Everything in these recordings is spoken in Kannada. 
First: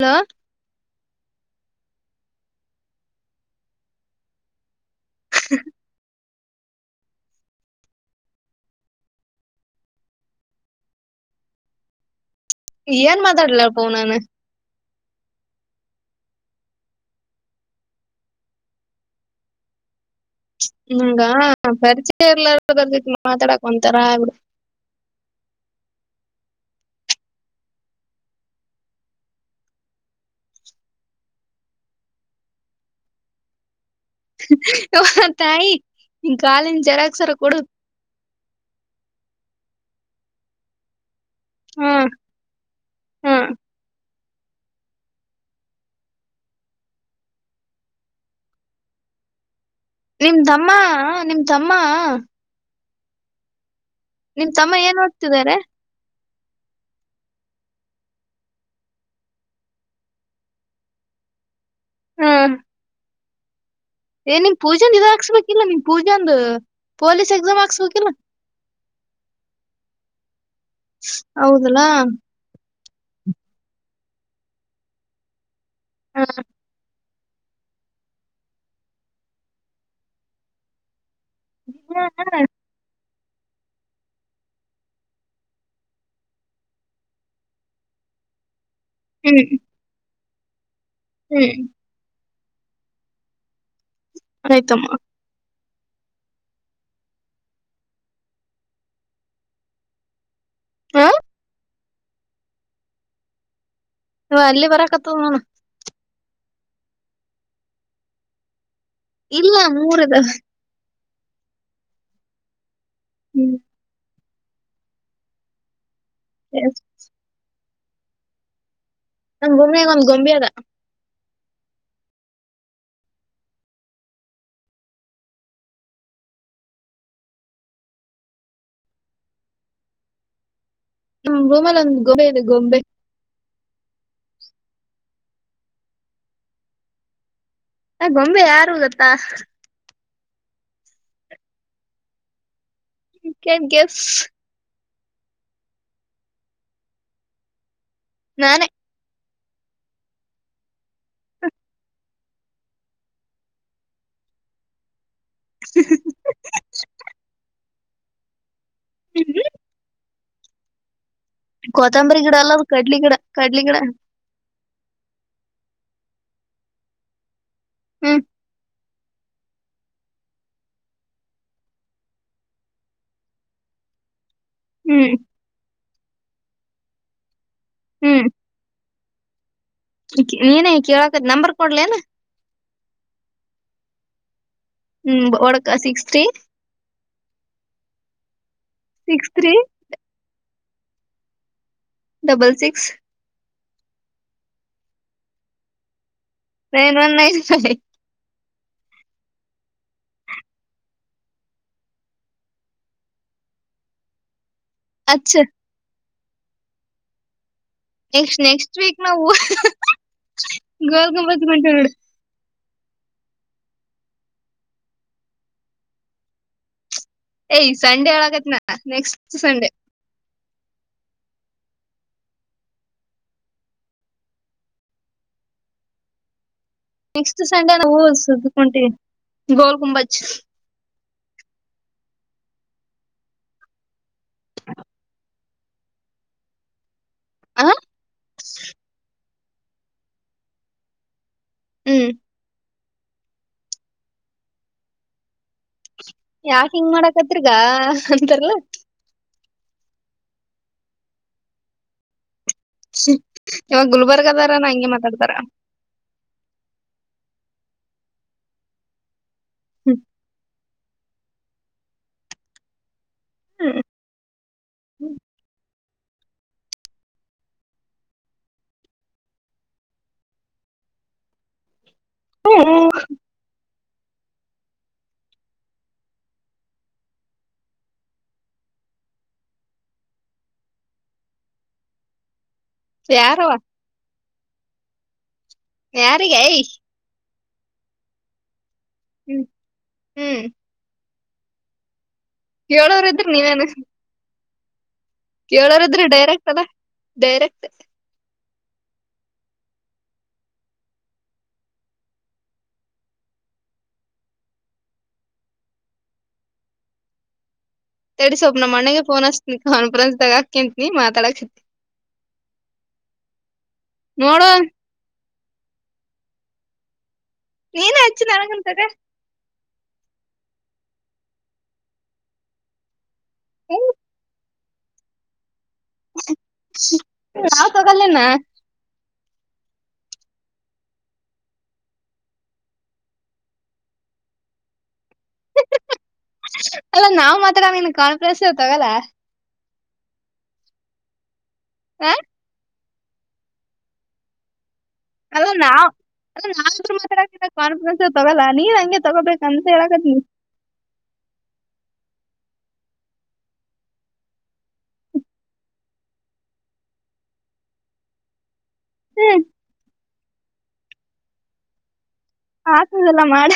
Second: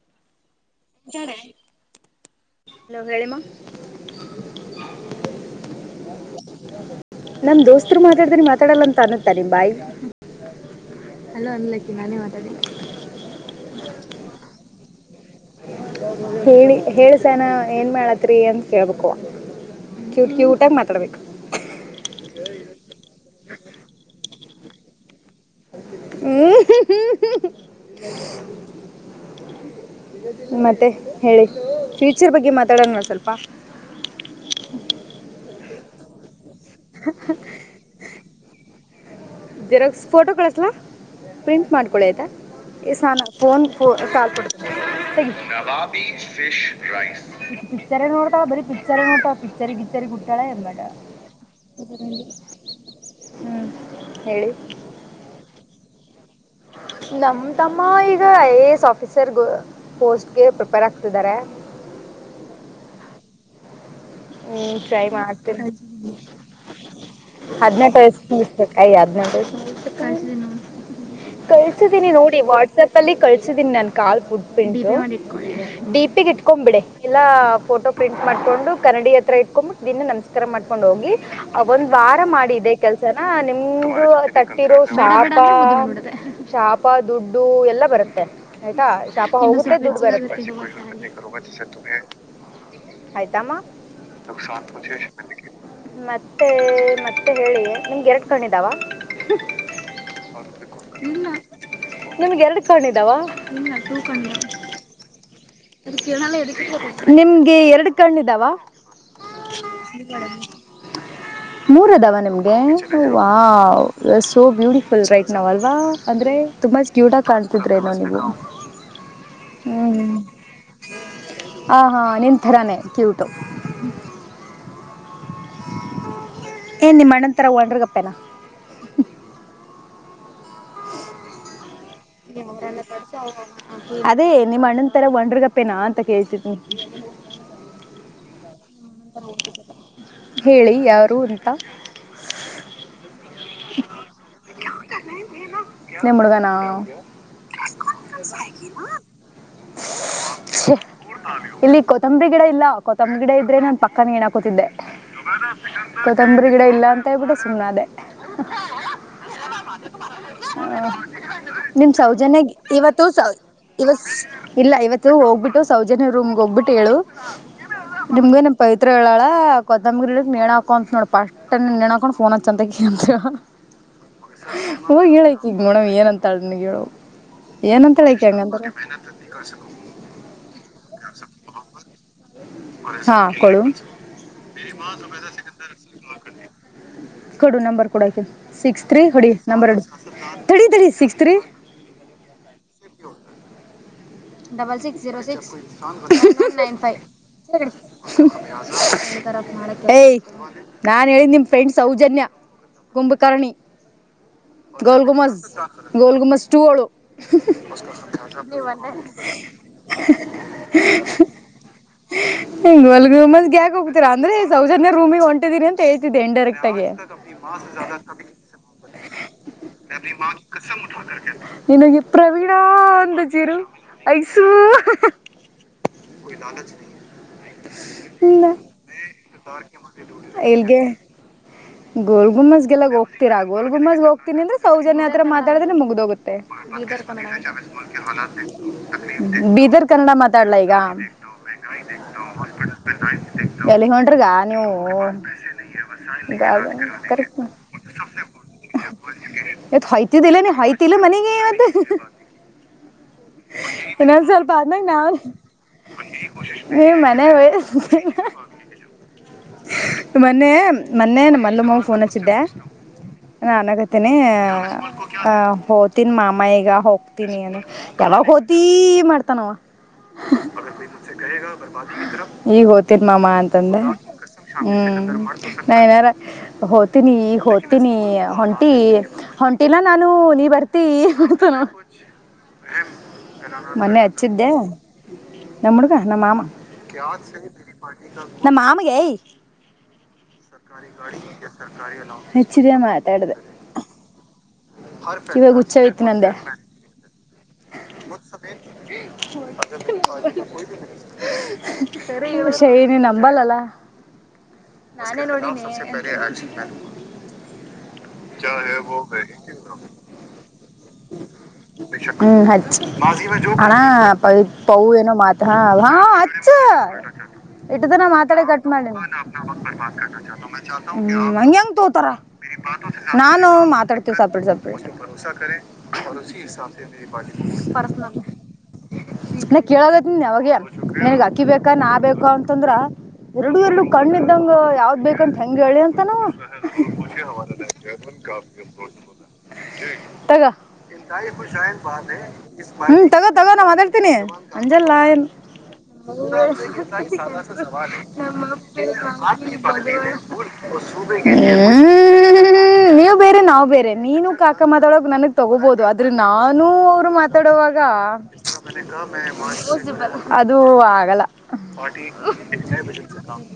ಹಲೋ ನಂಗಳ [unintelligible] ಹ ನಮ ದೋಸ್ತರು ಮಾತಾಡತನಿ ಮಾತಾಡಲ್ಲ ಅಂತ ಅನುತ್ತ ನಿ ಬಾಯ್ ಹಲೋ ಅನ್ಲಕ್ಕಿ ನಾನೇ ಮಾತಾಡಿ ಏನ್ ಮಾತಾಡ್ಲಾರಪ್ಪ ಫೊನ್ ನಾಗಾ ಹೇಳಿ ಹೇಳಸನ ಏನ್ ಮಾಡ್ಲ್ತೀರಿ ಅಂತಾ ಕೇಳ್ಬೇಕು ಕ್ಯೂಟ್ ಕ್ಯೂಟ್ ಆಗಿ ಮಾತಾಡ್ಬೇಕು ಹಂಗ ಪರಿಚಯ ಎಲ್ಲಾರದ್ರ ಜಿ ಮಾತಾಡಕ್ ಒಂತರ ಆಡು ಹ್ಮ ಮತ್ತೆ ಹೇಳಿ ಫ್ಯೂಚರ್ ಬಗ್ಗೆ ಮಾತಾಡೋಣೋಡ ಸ್ವಲ್ಪ ತಾಯಿ ಗಾಲಿನ ಜರಕ್ಸರ ಕೊಡ ಜೆರಾಕ್ಸ್ ಫೋಟೋ ಕಳಿಸಲ ಪ್ರಿಂಟ್ ಹಾ ಮಾಡ್ಕೊಳ್ಳಯ್ತ ಈ ಸ ನ ಹಾ ಫೋನ್ ಫ ಕಾಲ್ ಕೊಡ್ ನವಾಬಿ ಫಿಶ್ ರೈಸ್ ಪಿಚರ್ೇ ನೋಡ್ತಾವ ಬಾರಿ ಪಿಚರ್ೇ ನೋಡ್ತ ಪಿಕ್ಚರ್ ಗಿಚ್ಚರಿ ಗುಟ್ಟಾಳೆ ನಿಮ್ದಮ್ಮ ಎಂಬಾಡ ನಿಮ್ದಮ್ಮ ಹ್ಮ್ ಹೇಳಿ ನಿಮ್ ತಮ್ಮ ಏನ್ ಓದ್ತಿದ್ದಾರೆ ನಮ ತಮ್ಮ ಈಗ ಐ ಎ ಎಸ್ ಆಫೀಸರ್ ಪೋಸ್ಟ್ಗೆ ಪ್ರಿಪೇರ್ ಆಗ್ತಿದ್ದಾರೆ ಹ್ಮ ಹ್ಮ ಪೂಜೆಂದ ಟ್ರೈ ಇದ ಹಾಕ್ಸ್ಬೇಕಿಲ್ಲ ಮಾಡ್ತೇನೆ ನಿಮ್ ಪೂಜೆಂದು ಪೊಲೀಸ್ ಎಕ್ಸಾಮ್ ಹದಿನೆಟು ಹಾಕ್ಸ್ಬೇಕಿಲ್ಲ ವಸ್ ಆಯಿ ಹದಿನೆಂಟು ವರ್ಷ ಮುಗಿತು ರಿ ಹೌದಲ್ಲಾ ಕಲ್ತು ವಾಟ್ಸಾಪ್ ಅಲ್ಲಿ ಖಲಸಿಡಿನಿ ನನ್ನ ಕಾಲ್ ಫುಟ್ಪ್ರೀ ಡಿಪಿ ಹ ಅಲ್ಲೀ ಇಟ್ಕೊಂಡ್ ಬೀಡಿ ಎಲ್ಲಾ ಫೋಟೋ ಪ್ರಿಂಟ್ ಮಾಡ್ಕೊಂಡು ಕನ್ನಡಿ ಹತ್ರ ಇಟ್ಕೊಂಡಂಬು ದನ್ನ ನಮಸ್ಕಾರ ಮಾಡ್ಕೊಂಡ್ ಹೋಗಿ ಒಂದ್ ವಾರ ಮಾಡಿದ್ದ ಕೆಲ್ಸ ಜನ ನಿಮ್ದು ತಟ್ಟಿರೋ ಸಾಕ ಶಾಪ ದುಡ್ಡು ಎಲ್ಲ ಬರುತ್ತೆ ಆಯ್ತಾ ಶಾಪ ಹ್ಮ್ ಹೋಗುತೆ ದುಡ್ಡು ಹ್ಮ್ ಬರುತ್ತದೆ ಆಯ್ತಮ್ಮ ಆಯ್ತಮ್ಮ [unintelligible] ಮತ್ತೆ ಮತ್ತೆ ಹೇಳಿ ನಿಮ್ಗೆ ಎರಡ್ ಕಣಿದಾವ ಹ ನಿಮಗೆ ಎರಡು ಕೊಂಡಿದಾವ ಇಲ್ಲ ಟು ಕಣ್ಣಿಡವೆ ಎಲ್ಲಿ ಬರಕ ತೋಣ ನಿಮ್ಗೆ ಎರಡು ಕಣ್ಣಿದಾವ ಇಲ್ಲ ಮೂರ್ ಇದಾವ ಮೂರದಾವ ನಿಮ್ಗೆ ವ ಹ್ಮ್ ಸೋ ಬ್ಯೂಟಿಫುಲ್ ರೈಟ್ ನಾವ್ ಅಲ್ವಾ ಅಂದ್ರೆ ತುಂಬಾ ಕತೆ ಕಾಣ್ತಿದ್ರೆ ನನಗೆ ನಂಗ್ ಗೊಂಬೆಗ ಒಂದ್ ಹ್ಮ್ ಗೊಂಬೆ ಹ ಅದ ಹ ಹಾ ನಿನ್ ಥರಾನೇ ಕ್ಯೂಟು ಏನ್ ನಿಮ್ಮ್ಣಂತರ ಹೊಂಡ್ರಗಪ್ಪೇನಾ ಹ್ ರೋಮಲ- [unintelligible] ಅದೇ ನಿಮ್ಮ ಅಣ್ಣನ್ ತರ ಒಂಡ್ರಗಪ್ಪೇನಾ ಅಂತ ಕೇಳ್ತಿದನಿ ಆ ಗೊಂಬೆ ಯಾರು ಗತ್ತಾ ಹೇಳಿ ಯಾರು ಅಂತ ಊ ಕ್ಯಾನ್ ಗೇಸ್ ನಿೆಮ್ಮಡುಗಾನ ನಾನೇ [unintelligible] ಇಲ್ಲಿ ಕೊತ್ತಂಬರಿ ಗಿಡ ಇಲ್ಲ ಕೊತ್ತಂಬಿ ಗಿಡ ಇದ್ರೆ ನಾನನ್ ಪಕ್ಕನ ಏನಾ ಕೂತಿದ್ದೆ ಕೊತ್ತಂಬರಿ ಗಿಡ ಇಲ್ಲ ಅಂತೇಬಿಟ್ಟ ಸುಮ್ಮನ ಅದೇ ಹ ಹ ನಿಮ್ ಕೊತ್ತಂಬರಿ ಗಿಡ ಸೌಜನ್ಯ ಅಲ್ಲದು ಕಡ್ಲಿ ಇವತ್ತು ಗಿಡ ಸ ಕಡ್ಲಿ ಗಿಡ ಇವ ಇಲ್ಲ ಇವತ್ತು ಹೋಗ್ಬಿಟ್ಟು ಸೌಜನ್ಯ ರೂಮ್ಗೆ ಹೋಗ್ಬಿಟ್ಟು ಹೇಳು ಹ್ಮ್ ನಿಮ್ಗೆನಪ ಹತ್ರ ಹೇಳಳ ಕೊದ್ದಂಬಂಗಿರಿಲಿ ನಣ ಹಾಕೋ ಅಂತ ನೋಡ್ ಪಾಸ್ಟ್ ಟ ನ್ಣ ಕುಫೋನ ಚಂದ ಹಓ ಹ್ಮ್ ಹೇಳಕ್ ಈಗ ಮೋಡಮ್ ಏನಂತಾ ಅನ ಹೇಳುವ ಏನಂತ ಹ್ಮ್ ಹೇಳಕ್ಕೆ ಹಂಗಂದ್ರ ನೀನೇ ಕೇಳಕ ನಂಬರ್ ಕೊಡ್ಲೇನ ಹಾ ಕು ಹ್ಮ್ ಒಳಕ ಸಿಕ್ಸ್ಟಿ ಕೊಡು ನಂಬರ್ ಕೊಡಕ ಸಿಕ್ಸ್ ತ್ರೀ ಹೊಡಿ ನಂಬರ್ ತಡಿ ತ six three double six double six zero six nine five one nine five ಏಯ ನಾನ್ ಹೇಳಿದ ನಿಮ್ ಫ್ರೆಂಡ್ ಸೌಜನ್ಯ ಕಂಭುಕರ್ಣಿ ಗೋಲ್ ಅಚ್ಚ ಗುಮಸ್ ಗೋಲ್ ಗುಮಸ್ ಟಳು ಎ ನೆಕ್ಸ್ಟ್ ವೀಕ್ ನಾವು ಗಲ್ ಗಂಬತ್ ಗಂಟ ಹ್ಮ್ ಹಿಂಗ ಹೊಲ್ಗ ಮಂದ್ಗೆಗ ಹೋಗತರ ಅಂದ್ರೆ ಸೌಜನ್ಯ ರೂಮಿಗೆ ಹೊಟಿದೀರಿ ಅಂತ ಹೇತಿದ್ದೆ ಇನ್ ಡೈಕ್ಟಗಿ ಏಯ್ ಸಂಡೆ ಒಳಗೈತ್ನಾ ನೆಕ್ಸ್ಟ್ ಸಂಡೆ ನಿಿನಗೆ ಪ್ರವೀಣಾ ಅಂದ ಜೀರು ಐಸು ಇಲ್ಲ ನೆಕ್ಸ್ಟ್ ಸಂಡೆ ನಾವು ಸುದ್ಕೊಂಟಿವಿ ಗೋಲ್ ಗುಂಬಜ್ ಎಲ್ಗೆ ಗೋಲ್ ಗುಮ್ಮಸ್ಗೆಲ್ಲ ಹೋಗ್ತೀರಾ ಗೋಲ್ ಗುಮ್ಮಸ್ಗೆ ಹೋಗ್ತೀನಿ ಅಂದ್ರ ಸೌಜನ್ಯ ಹತ್ರ ೆ ಮುಗ್ದೋಗುತ್ತೆ ಆ ಬೀದರ್ ಕನ್ನಡ ಮಾತಾಡ್ಲಾ ಈಗ ಹ್ಮ್ ಎಲ್ಲಿ ಹಂಡ್ರಿಗ ನೀವು ಾವ ಯಾಕ ಹಿಂಗ್ ಮಾಡಕತ್ರಿಗ ಅಂತಾರಲ್ಲ ಇತ್ತ್ ಹೊಯ್ತಿದ್ದಿಲ್ಲ ನೀ ಹೊಯ್ತಿಲ್ಲ ಮನೆಗೆ ಮತ್ತೆ ಇವಾಗ ಗುಲ್ಬರ್ಗ ಅದಾರ ನ ಹಂಗೆ ಮಾತಾಡ್ತಾರ ನೀವ್ ಮನೆ ವಯಸ್ ಮೊನ್ನೆ ಮೊನ್ನೆ ನಮ್ಮ ಅಲ್ಲಮ್ಮ ಫೋನ್ ಹಚ್ಚಿದ್ದೆ ಹ್ಮ್ ನನ್ಗತೇನಿ ಆ ಹದು ಮಾಮ ಈಗ ಹೋಗ್ತಿನಿ ಅ ಎಲ್ಲ ಹ ಅೀ ಮಾಡ್ತಾನ ಈಗ ಓ್ತಿ ಮಾಮ್ಮ ಅಂತಂದ ಹ್ಮ್ ನಏನಾರ ಹೋ್ತೀನಿ ಹೋದ್ತೀನಿ ಹೊಂಟಿ ಹೊಂಟಿಲ್ಲ ನಾನು ನೀ ಬರ್ತಿ ಯಾರವ ಮೊನ್ನೆ ಹಚ್ಚಿದ್ದೆ ನಮ್ಮ ಹುಡ್ಗ ನಮ್ಮ ಮಾಮ ಯಾರಿಗೆ ನ ಮಾಮಗೆ ಈ ಹ್ಮ್ ಹ್ಮ್ ಸರ್ಕಾರಿ ಗಾಡಿ ಸರ್ಕಾರಿ ಅಲ ಕೇಳೋರು ಇದ್ರಿ ನೀವೇನ್ ಹ ಕೇಳೋರದ್ರೆ ಡೈರೆಕ್ಟ್ ಅಲ್ಲ ಡೈರೆಕ್ಟ್ ಸಮೇ ಸರಿ ರಿಷಾ ನಂಬಲ್ಲಲ್ಲ ನಾನೇ ನೋಡಿನೇ ತೆಡಿ ಸ್ವಲ್ಪ ನಾಮ್ ಅಣ್ಣಾಗೆ ಫೋನ್ ಅಸ್ತನ ಕಾನ್ಫರೆನ್ಸ್ ತಗಾಕಂತನಿ ಮಾತಾಡಾಕತಿ ಚಾಕೋ ಅಣ್ಣ ನೋಡು ಪಾವ್ ಏನ ಹಾ ಹಾ ಅಚ್ಚ ಇಟ್ಟ ನೀನ್ ತಾನ ಹಚ್ಚಿ ಮಾತಾಡ ಕಟ್ ನನಗಂತಗ ಮಾಡ್ನ ಹೂ ಹಾಂಗ್ ಹೆಂಗ್ ತೋಗೋತರ ನಾನು ಮಾತಾಡ್ತೇವ ಸಪ್ರೇಟ್ ಸಪ್ರೇಟ್ ನಾವ್ ತಗೊಲೆನಾ ನಾ ಕೇಳಗತ್ತನ್ಿ ಅವಾಗೆ ನನ್ಗ್ ಅಕ್ಕಿ ಬೇಕಾ ನಾ ಬೇಕಾ ಅಂತಂದ್ರ ಎರಡು ಎರಡು ಕಣ್ಣ್ದಂಗ ಯಾವ್ದ್ ಬೇಕಂತ ಹೆಂಗ ಹೇಳಿ ಅಂತನಾ ಅವ ಅಲ್ಲ ನಾವ್ ಮಾತ್ರಡನ್ ಕಾನ್ಪ್ರೆನ್ಸ ತಗೊಳ ತಗ ಹೂ ತಗೋ ತಗೋ ನನ್ ಮಾತಾಡ್ತೀನಿ ಅಂಜಲ್ಲ ಅಲ್ಲ ನಾವ್ ಹ ಅಲ್ಲ ನಾವಿಬ್ರು ಮಾತಾಡಕ ಬ ಕಾನ್ಫರೆನ್ಸ್ ತಗಲ್ಲ ನೀವ್ ಹಂಗೆ ತಗೋಬೇಕಂತ ಹೇಳಕತ್ನಿ ಹೂ ಹೂ ನೀವ್ ಬೇರೆ ನಾವ್ ಬೇರೆ ನೀನು ಕಾಕಾ ಮಾತಾಳ ನನಗ್ ತಗೋಬಹುದು ಆದ್ರೆ ನಾನು ಅವರು ಮಾತಾಡವಾಗ ಅದು ಆಗಲ್ಲ ಆಗ್ತದಲ್ಲ ಮಾಡ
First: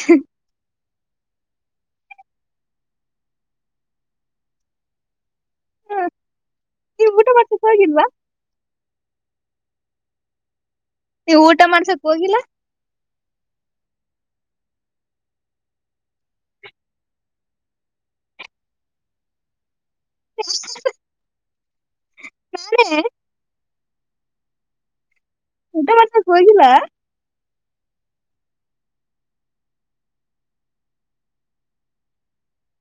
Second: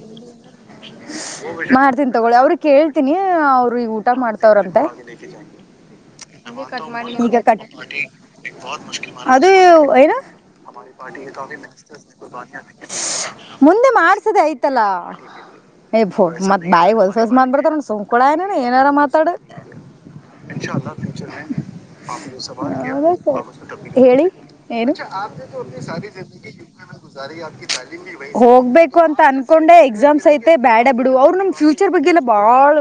ಮಾಡ್ತೀನಿ ತಗೊಳಿ ಅವ್ರ ಕೇಳ್ತೀನಿ ಅವರು ಈಗ ಊಟ ಮಾಡ್ತವ್ರಂತೆ ನೀವ್ ಊಟ ಈಗ ಮಾಡ್ಸಕ್ ಹೋಗಿಲ್ವಾ ಅದು ಏನು ನೀವ್ ಊಟ ಮಾಡ್ಸಕ್ ಹೋಗಿಲ್ಲ ಮುಂದೆ ಮಾಡ್ಸದೆ ಆಯ್ತಲ್ಲಾ ಏ್ ಬೋತ್ ಬಾಯಿ ಹೊಲ್ಸಲ್ಸ ಮಾ್ಬ ಬಿರ್ತಾರಣ್ಣ ಸುಂಕೂಳ ಏನ್ಣ ಏನಾರ ಮಾತಾಡು ಇನ್ಶಾ ್ಯಚರ್ೇ ಹೇಳಿ ಏನು ಪ್ ಊಟ ಸಾರಿ ಮಾಡ್ಸಕ್ ಜಿಂದಿ ಜೆ ಹೋಗಿಲ್ಲ ಗುಾರಿ ಆಪ್ಿ ತಾಲಮ ಹೋಗ್ಬೇಕು ಅಂತ ಅನ್ಕೊಂಡೆ ಎಕ್ಸಾಮ್ಸ್ ಐತೆ ಬ್ಯಾಡ ಬಿಡು ಅವ್ರು ನಾಮ್ ಫ್ಯೂಚರ್ ಬಗ್ಗೆಲ್ಲ ಬಾಳ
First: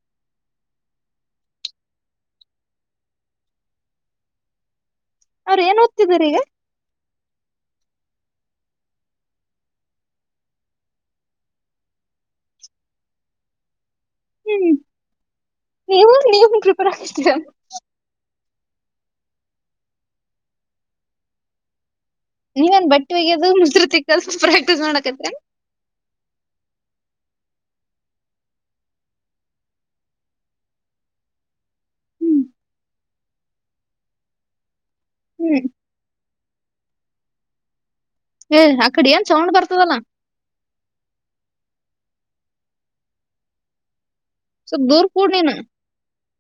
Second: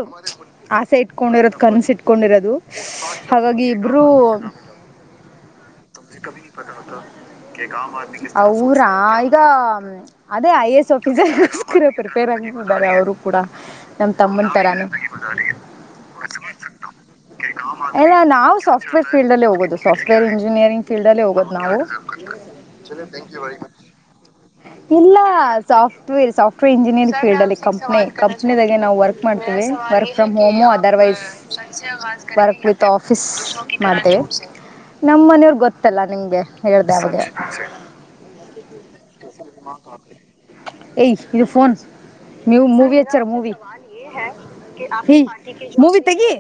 ಆಸೆ ಇಟ್ಕೊಂಡಿರೋದು ಕನಸು ಇಟ್ಕೊಂಡಿರೋದು ಹಾಗಾಗಿ ಇಬ್ಬರು ಅವ್್ರ ಏನ್ ಓ್ಿದಾರ ಈಗ ಅವ್ರ ಈಗ ಅದೇ ಐ ಎ ಎಸ್ ಆಫೀಸರ ಪ್ರಿಪೇರ್ ಆಗಿಬಾರೆ ಅವರು ಕೂಡ ನಮ್ ತಮ್ಮನ ಹ್ಮ್ ತರಾನೇ ನೀವು ನೀವ್ ಪ್ರಿಪೇರ್ ಆಗತ್ತೀರ ಇಲ್ಲ ನಾವು ಸಾಫ್ಟ್ವೇರ್ ಫೀಲ್ಡ್ ಅಲ್ಲಿ ಹೋಗೋದು ಸಾಫ್ಟ್ವರ್ಂಜಿನಿಯರಿಂಗ್ ಫೀಲ್ಡ್ಲ್ಲಿ ಹೋಗೋದು ನಾವು ನೀವೇನ್ ಬಟ್ಟೆ ಒಗ್ಯದು ಮುಸ್ರು ತಿಕ್ಕದು ಪ್ರಾಕ್ಟೀಸ್ ಇಲ್ಲ ಮಾಡಕತ್ತೀರ ಸಾಫ್ಟ್ವೇರ್ ಸಾಫ್ಟ್ವೇರ್ ಇಂಜಿನಿಯರಿಂಗ್ ಫೀಲ್ಡನಲ್ಲಿ ಕಂಪ್ನಿದಾಗ ನಾವು ವರ್ಕ್ ಮಾಡ್ತೀವಿ work work from home otherwise work with office ಮಾಡಿದೆ ನಮ್ಮ ಮನೆಯವ್ರ ಹ್ಮ್ ಗೊತ್ತಲ್ಲ ನಿಮ್ಗೆ ಹೇಳ್ದ ಅವ್ರಿಗೆ ಏ ಅ ಕಡೆ ಏನ್ ಸೌಂಡ್ ಬರ್ತದಲ್ಲಾ ಏಯ ಇದು ಫೋನ್ ನೀವು ಮೂವಿ ಹಚ್ಚಾರ ಮೂವಿ ಸ್ವಲ್ಪ ದೂರ್ ಏ ಕೂಡ್ ನೀನು ಮೂವಿ ತೆಗಿ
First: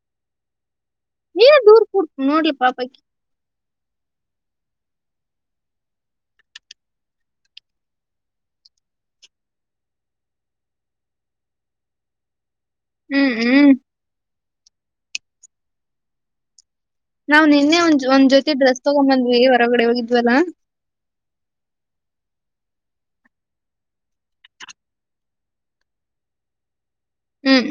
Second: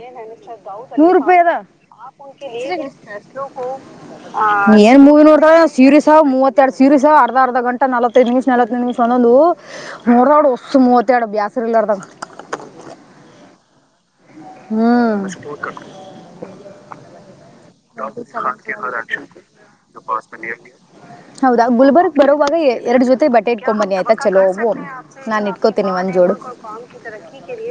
ನೂರು ರೂಪಾಯಿ ಅದ ನೀನ ದೂರ್ ಕೂಡ್ ನೋಡ್ಲಿ ಪಾಪಕಿ ನಸ ಏನ್ ಮೂವಿ ನೋಡ್ತಾಳೆನ್ ಸೀರಿಸ ಮೂವತ್ತ ಎರಡು ಸೀರಿಸ ಅವ ಅರ್ಧ ಅರ್ಧ ಗಂಟ ನಲ್ ಹತ್ತೈದು ನಿಮಿಷ ನಲ್ವತ್ತೈದು ನಿಮಿಷ ಒಂದೊಂದ ಮೂರಾಡ್ ಒಸು ಮೂವತ್ತರಡು ಬ್ಯಾಸರಿಲ್ಲಾರದಂಗ್ ಹ್ಮ್ ಹ್ಮ್ ಹ್ಮ್ ನಾವು ನಿನ್ನೆ ಒಂದ್ ಒಂದ್ ಜೊತಿ ಡ್ರೆಸ್ ತಗೊಂಬಂದ್ವಿ ಹೊರಗಡೆ ಹೋಗಿದ್ವಲ್ಲ ಹೌದಾ ಗುಲ್ಬರ್ಗ್ ಬರೋವಾಗ ಎ ಎರಡು ಜೊತೆ ಬಟ್ಟೆ ಇಟ್ಕೊಂಡ್ ಬನ್ನಿ ಆಯ್ತಾ ಚೊಲೊವು ನಾನ್ ಇಟ್ಕೋತೇನಿ ಒಂದಜೋಡು ಹ್ಮ್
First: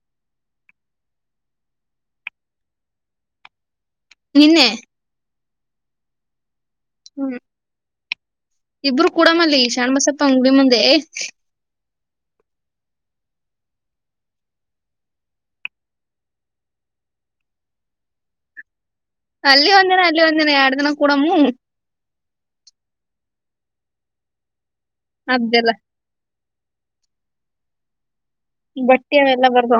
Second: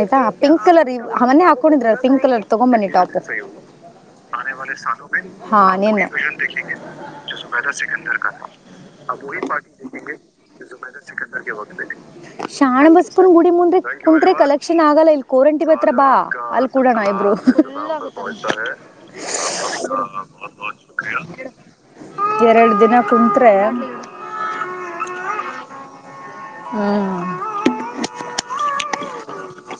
ಆಯ್ತಾ ಪಿಂಕ್ ಕಲರ್ ಆ ಮೊನ್ನೆ ಹಾಕೊಂಡಿದ್ರ ಪಿಂಕ್ ಕಲರ್ ತಗೊಂಬ ಬನ್ನಿ ಟಾಪ ನಿನ್ನೆ ಆಹಾ ನಿನ್ನ ಇಬ್ರುೂ ಕೂಡಮ ಅಲ್ಲಿ ಶರಣ್ಬಸಪ್ಪ ಅಂಗಡಿ ಮುಂದೆ [inaudible] ಶಾಣ್ ಬಸ್ಕುನ್ ಗುಡಿ ಮುಂದ್ರೆ ಕುಂತ್ರೆ ಕಲೆಕ್ಷನ್ ಆಗಲ್ಲ ಇಲ್ ಕೋರಂಟಿ ಅತ್ರ ಬಾ ಅಲ್ಲಿ ಕೂಡೋಣ ಇಬ್ರು ಅಲ್ಲಿ ಒಂದಿನ ಅಲ್ಲಿ ಒಂದ್ ನ ಎರಡ್ ದಿನ ಕೂಡಮ್ಮ ಎರಳ ದಿನ ಕುಂತ್ರೆ ಅ್ದಲ್ಲ ಹ್ಮ್ ಬಟ್ಟೆೆಲ್ಲ ಬರ್ದ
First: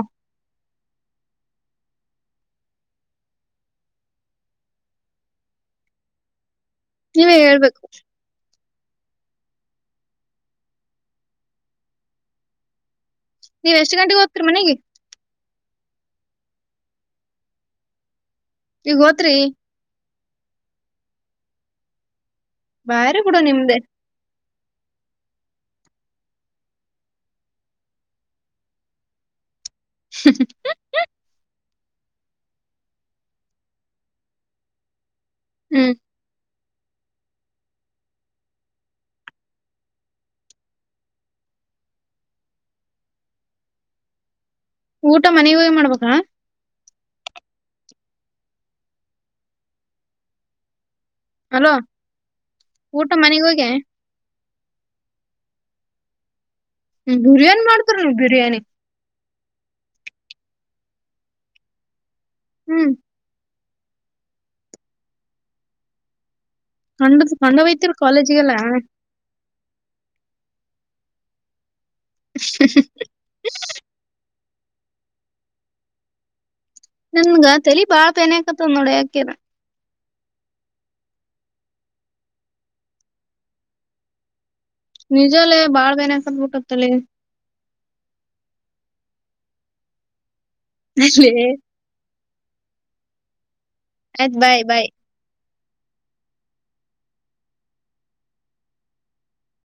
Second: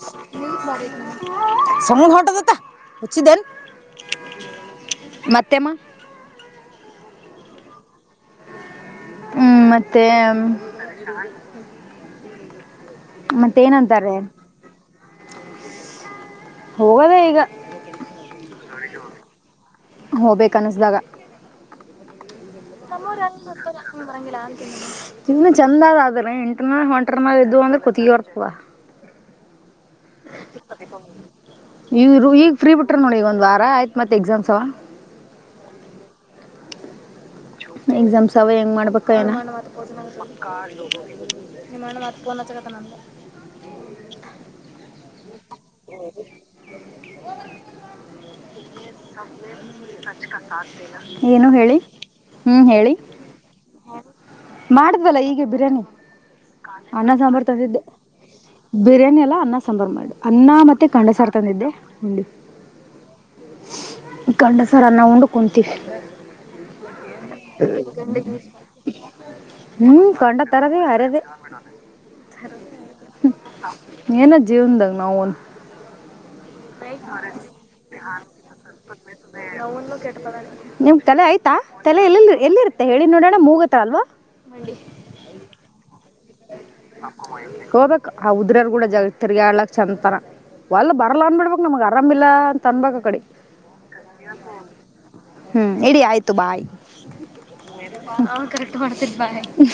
ಸಮೂ ಹಟದತಾ ಹಚ್ಚಿ ದನ್ ಮತ್ತೆಮ್ಮ ನೀವ ಹೇಳ್ಬೇಕು ಹ್ಮ್ ಮತ್ತೆ ಮತ್ತೆ ನೀವ್ ಎಷ್ಟ್ ಏನಂತಾರೆ ಗಂಟೆಗೆ ಹೋಗ್ತೀರಿ ಮನೆಗೆ ಹೋಗದೆ ಈಗ ಈಗ ಹೋತ್ರಿ ಹೋಗ್ಬೇಕ ಅನಿಸ್ದಾಗ ಬಾರಿ ಬಿಡು ಸಮೂರತ್ತರ ನಿಮ್ದೆ ಇನ್ನು ಚಂದದ ಆದದ್ರೆ ಎಂಟನ ಹೊಂಟ್ರನಾಗ ಇದು ಅಂದ್ರೆ ಕತ್ಗರ್ತವ ಹ್ಮ ವ ಈಗ ಫ್ರೀ ಬಿಟ್ರ ನೋಡಿ ಈಗ ಒಂದ್ ವಾರ ಆಯ್ತ್ ಮತ್ತೆ ಎಕ್ಸಾಮ್ಸ್ ಅವ ಹ್ಮ್ ಎಕ್ಸಾಮ್ಸ್ ಅವೇ ಹೆಂಗ್ ಮಾಡ್ಬೇಕ ಏನ ನಿಮ್ಮಲೆ ಮತ್ತಪನ ಚಕ್ಕತನಲ್ಲ ಊಟ ಮನೆ ಹೋಗ ಮಾಡ್ಬೇಕಾ [unintelligible] [unintelligible] ಏನು ಅಲೋ ಹೇಳಿ ಹ್ಮ್ ಹೇಳಿ ಊಟ ಮನೆಗ್ ಹೋಗಿ ಮಾಡುದಲ್ಲ ಈಗ ಬಿರಯಾನಿ ಬಿರಿಯಾನಿ ಮಾಡ್ತರು ನೀವ್ ಬಿರಿಯಾನಿ ಬಿರಿಯಾನಿ ಎಲ್ಲ ಅನ್ನ ಸಾಂಬಾರು ಮಾಡು ಅನ್ನ ಮತ್ತುತ್ತೆ ಕಂಡಸಾರ ತಂದಿದ್ದೆ ಉುಂಡಿ ಹ್ಮ್ ಕಂಡಸರ ನಾ ಉಂಡು ಕುಂತೀವಿ ಕಂಡ ಕಂಡ ಹಯ್ತರಿ ಕಾಲೇಜಿಗೆಲ್ಲ ಹ್ಮ್ ಕಂಡ ತರದೇ ಅರದ ಹ ನ ಜೀವನಂದಂಗ ನ ಅವನು ನನ್ಗ ತಲಿ ಬಾಳ ಪೆನಕತದ್ ನೋಡಿ ಯಾಕ್ಯರ ನನ್ ಕೆಟ್ಟ ಬ ನಿಮ್ ತಲೆ ಆಯ್ತಾ ತಲೆ ಎಲ್ಲಿ ಎಲ್ಲಿರುತ್ತೆ ಹೇಳಿ ನೋಡೋಣ ಮೂಗತ ಅಲ್ವಾ ನಿಜಲ್ಲೇ ಬಾಳ್ ಬೇನಸ್ ಅಂತ ಬಿಟ್ಟತ್ತಲ್ಲಿ ಹೋಗ್ಬೇಕಕ್ ಆ ಉದ್ರರ್ ಕೂಡ ಜಾಗತ್ತರ್ಗ್ಯಾಲಕ್ ಚಂದಂತಾರ ಒಲ್ ಬರಲ್ಲ ಅನ್ಬಿಡ್ಬಕ್ ನಮಗ್ ಆರಾಮಿಲ್ಲ ಅಂತ ಅನ್ಬಕ್ ಕಡೆ ಆಯ್ತತ್ ಬಾಯ್ ಬಾಯ್ ಹ್ಮ್ ಇಡೀ ಆಯ್ತು ಬಾಯ್ರೆ ಮಾಡ್ತ ಬ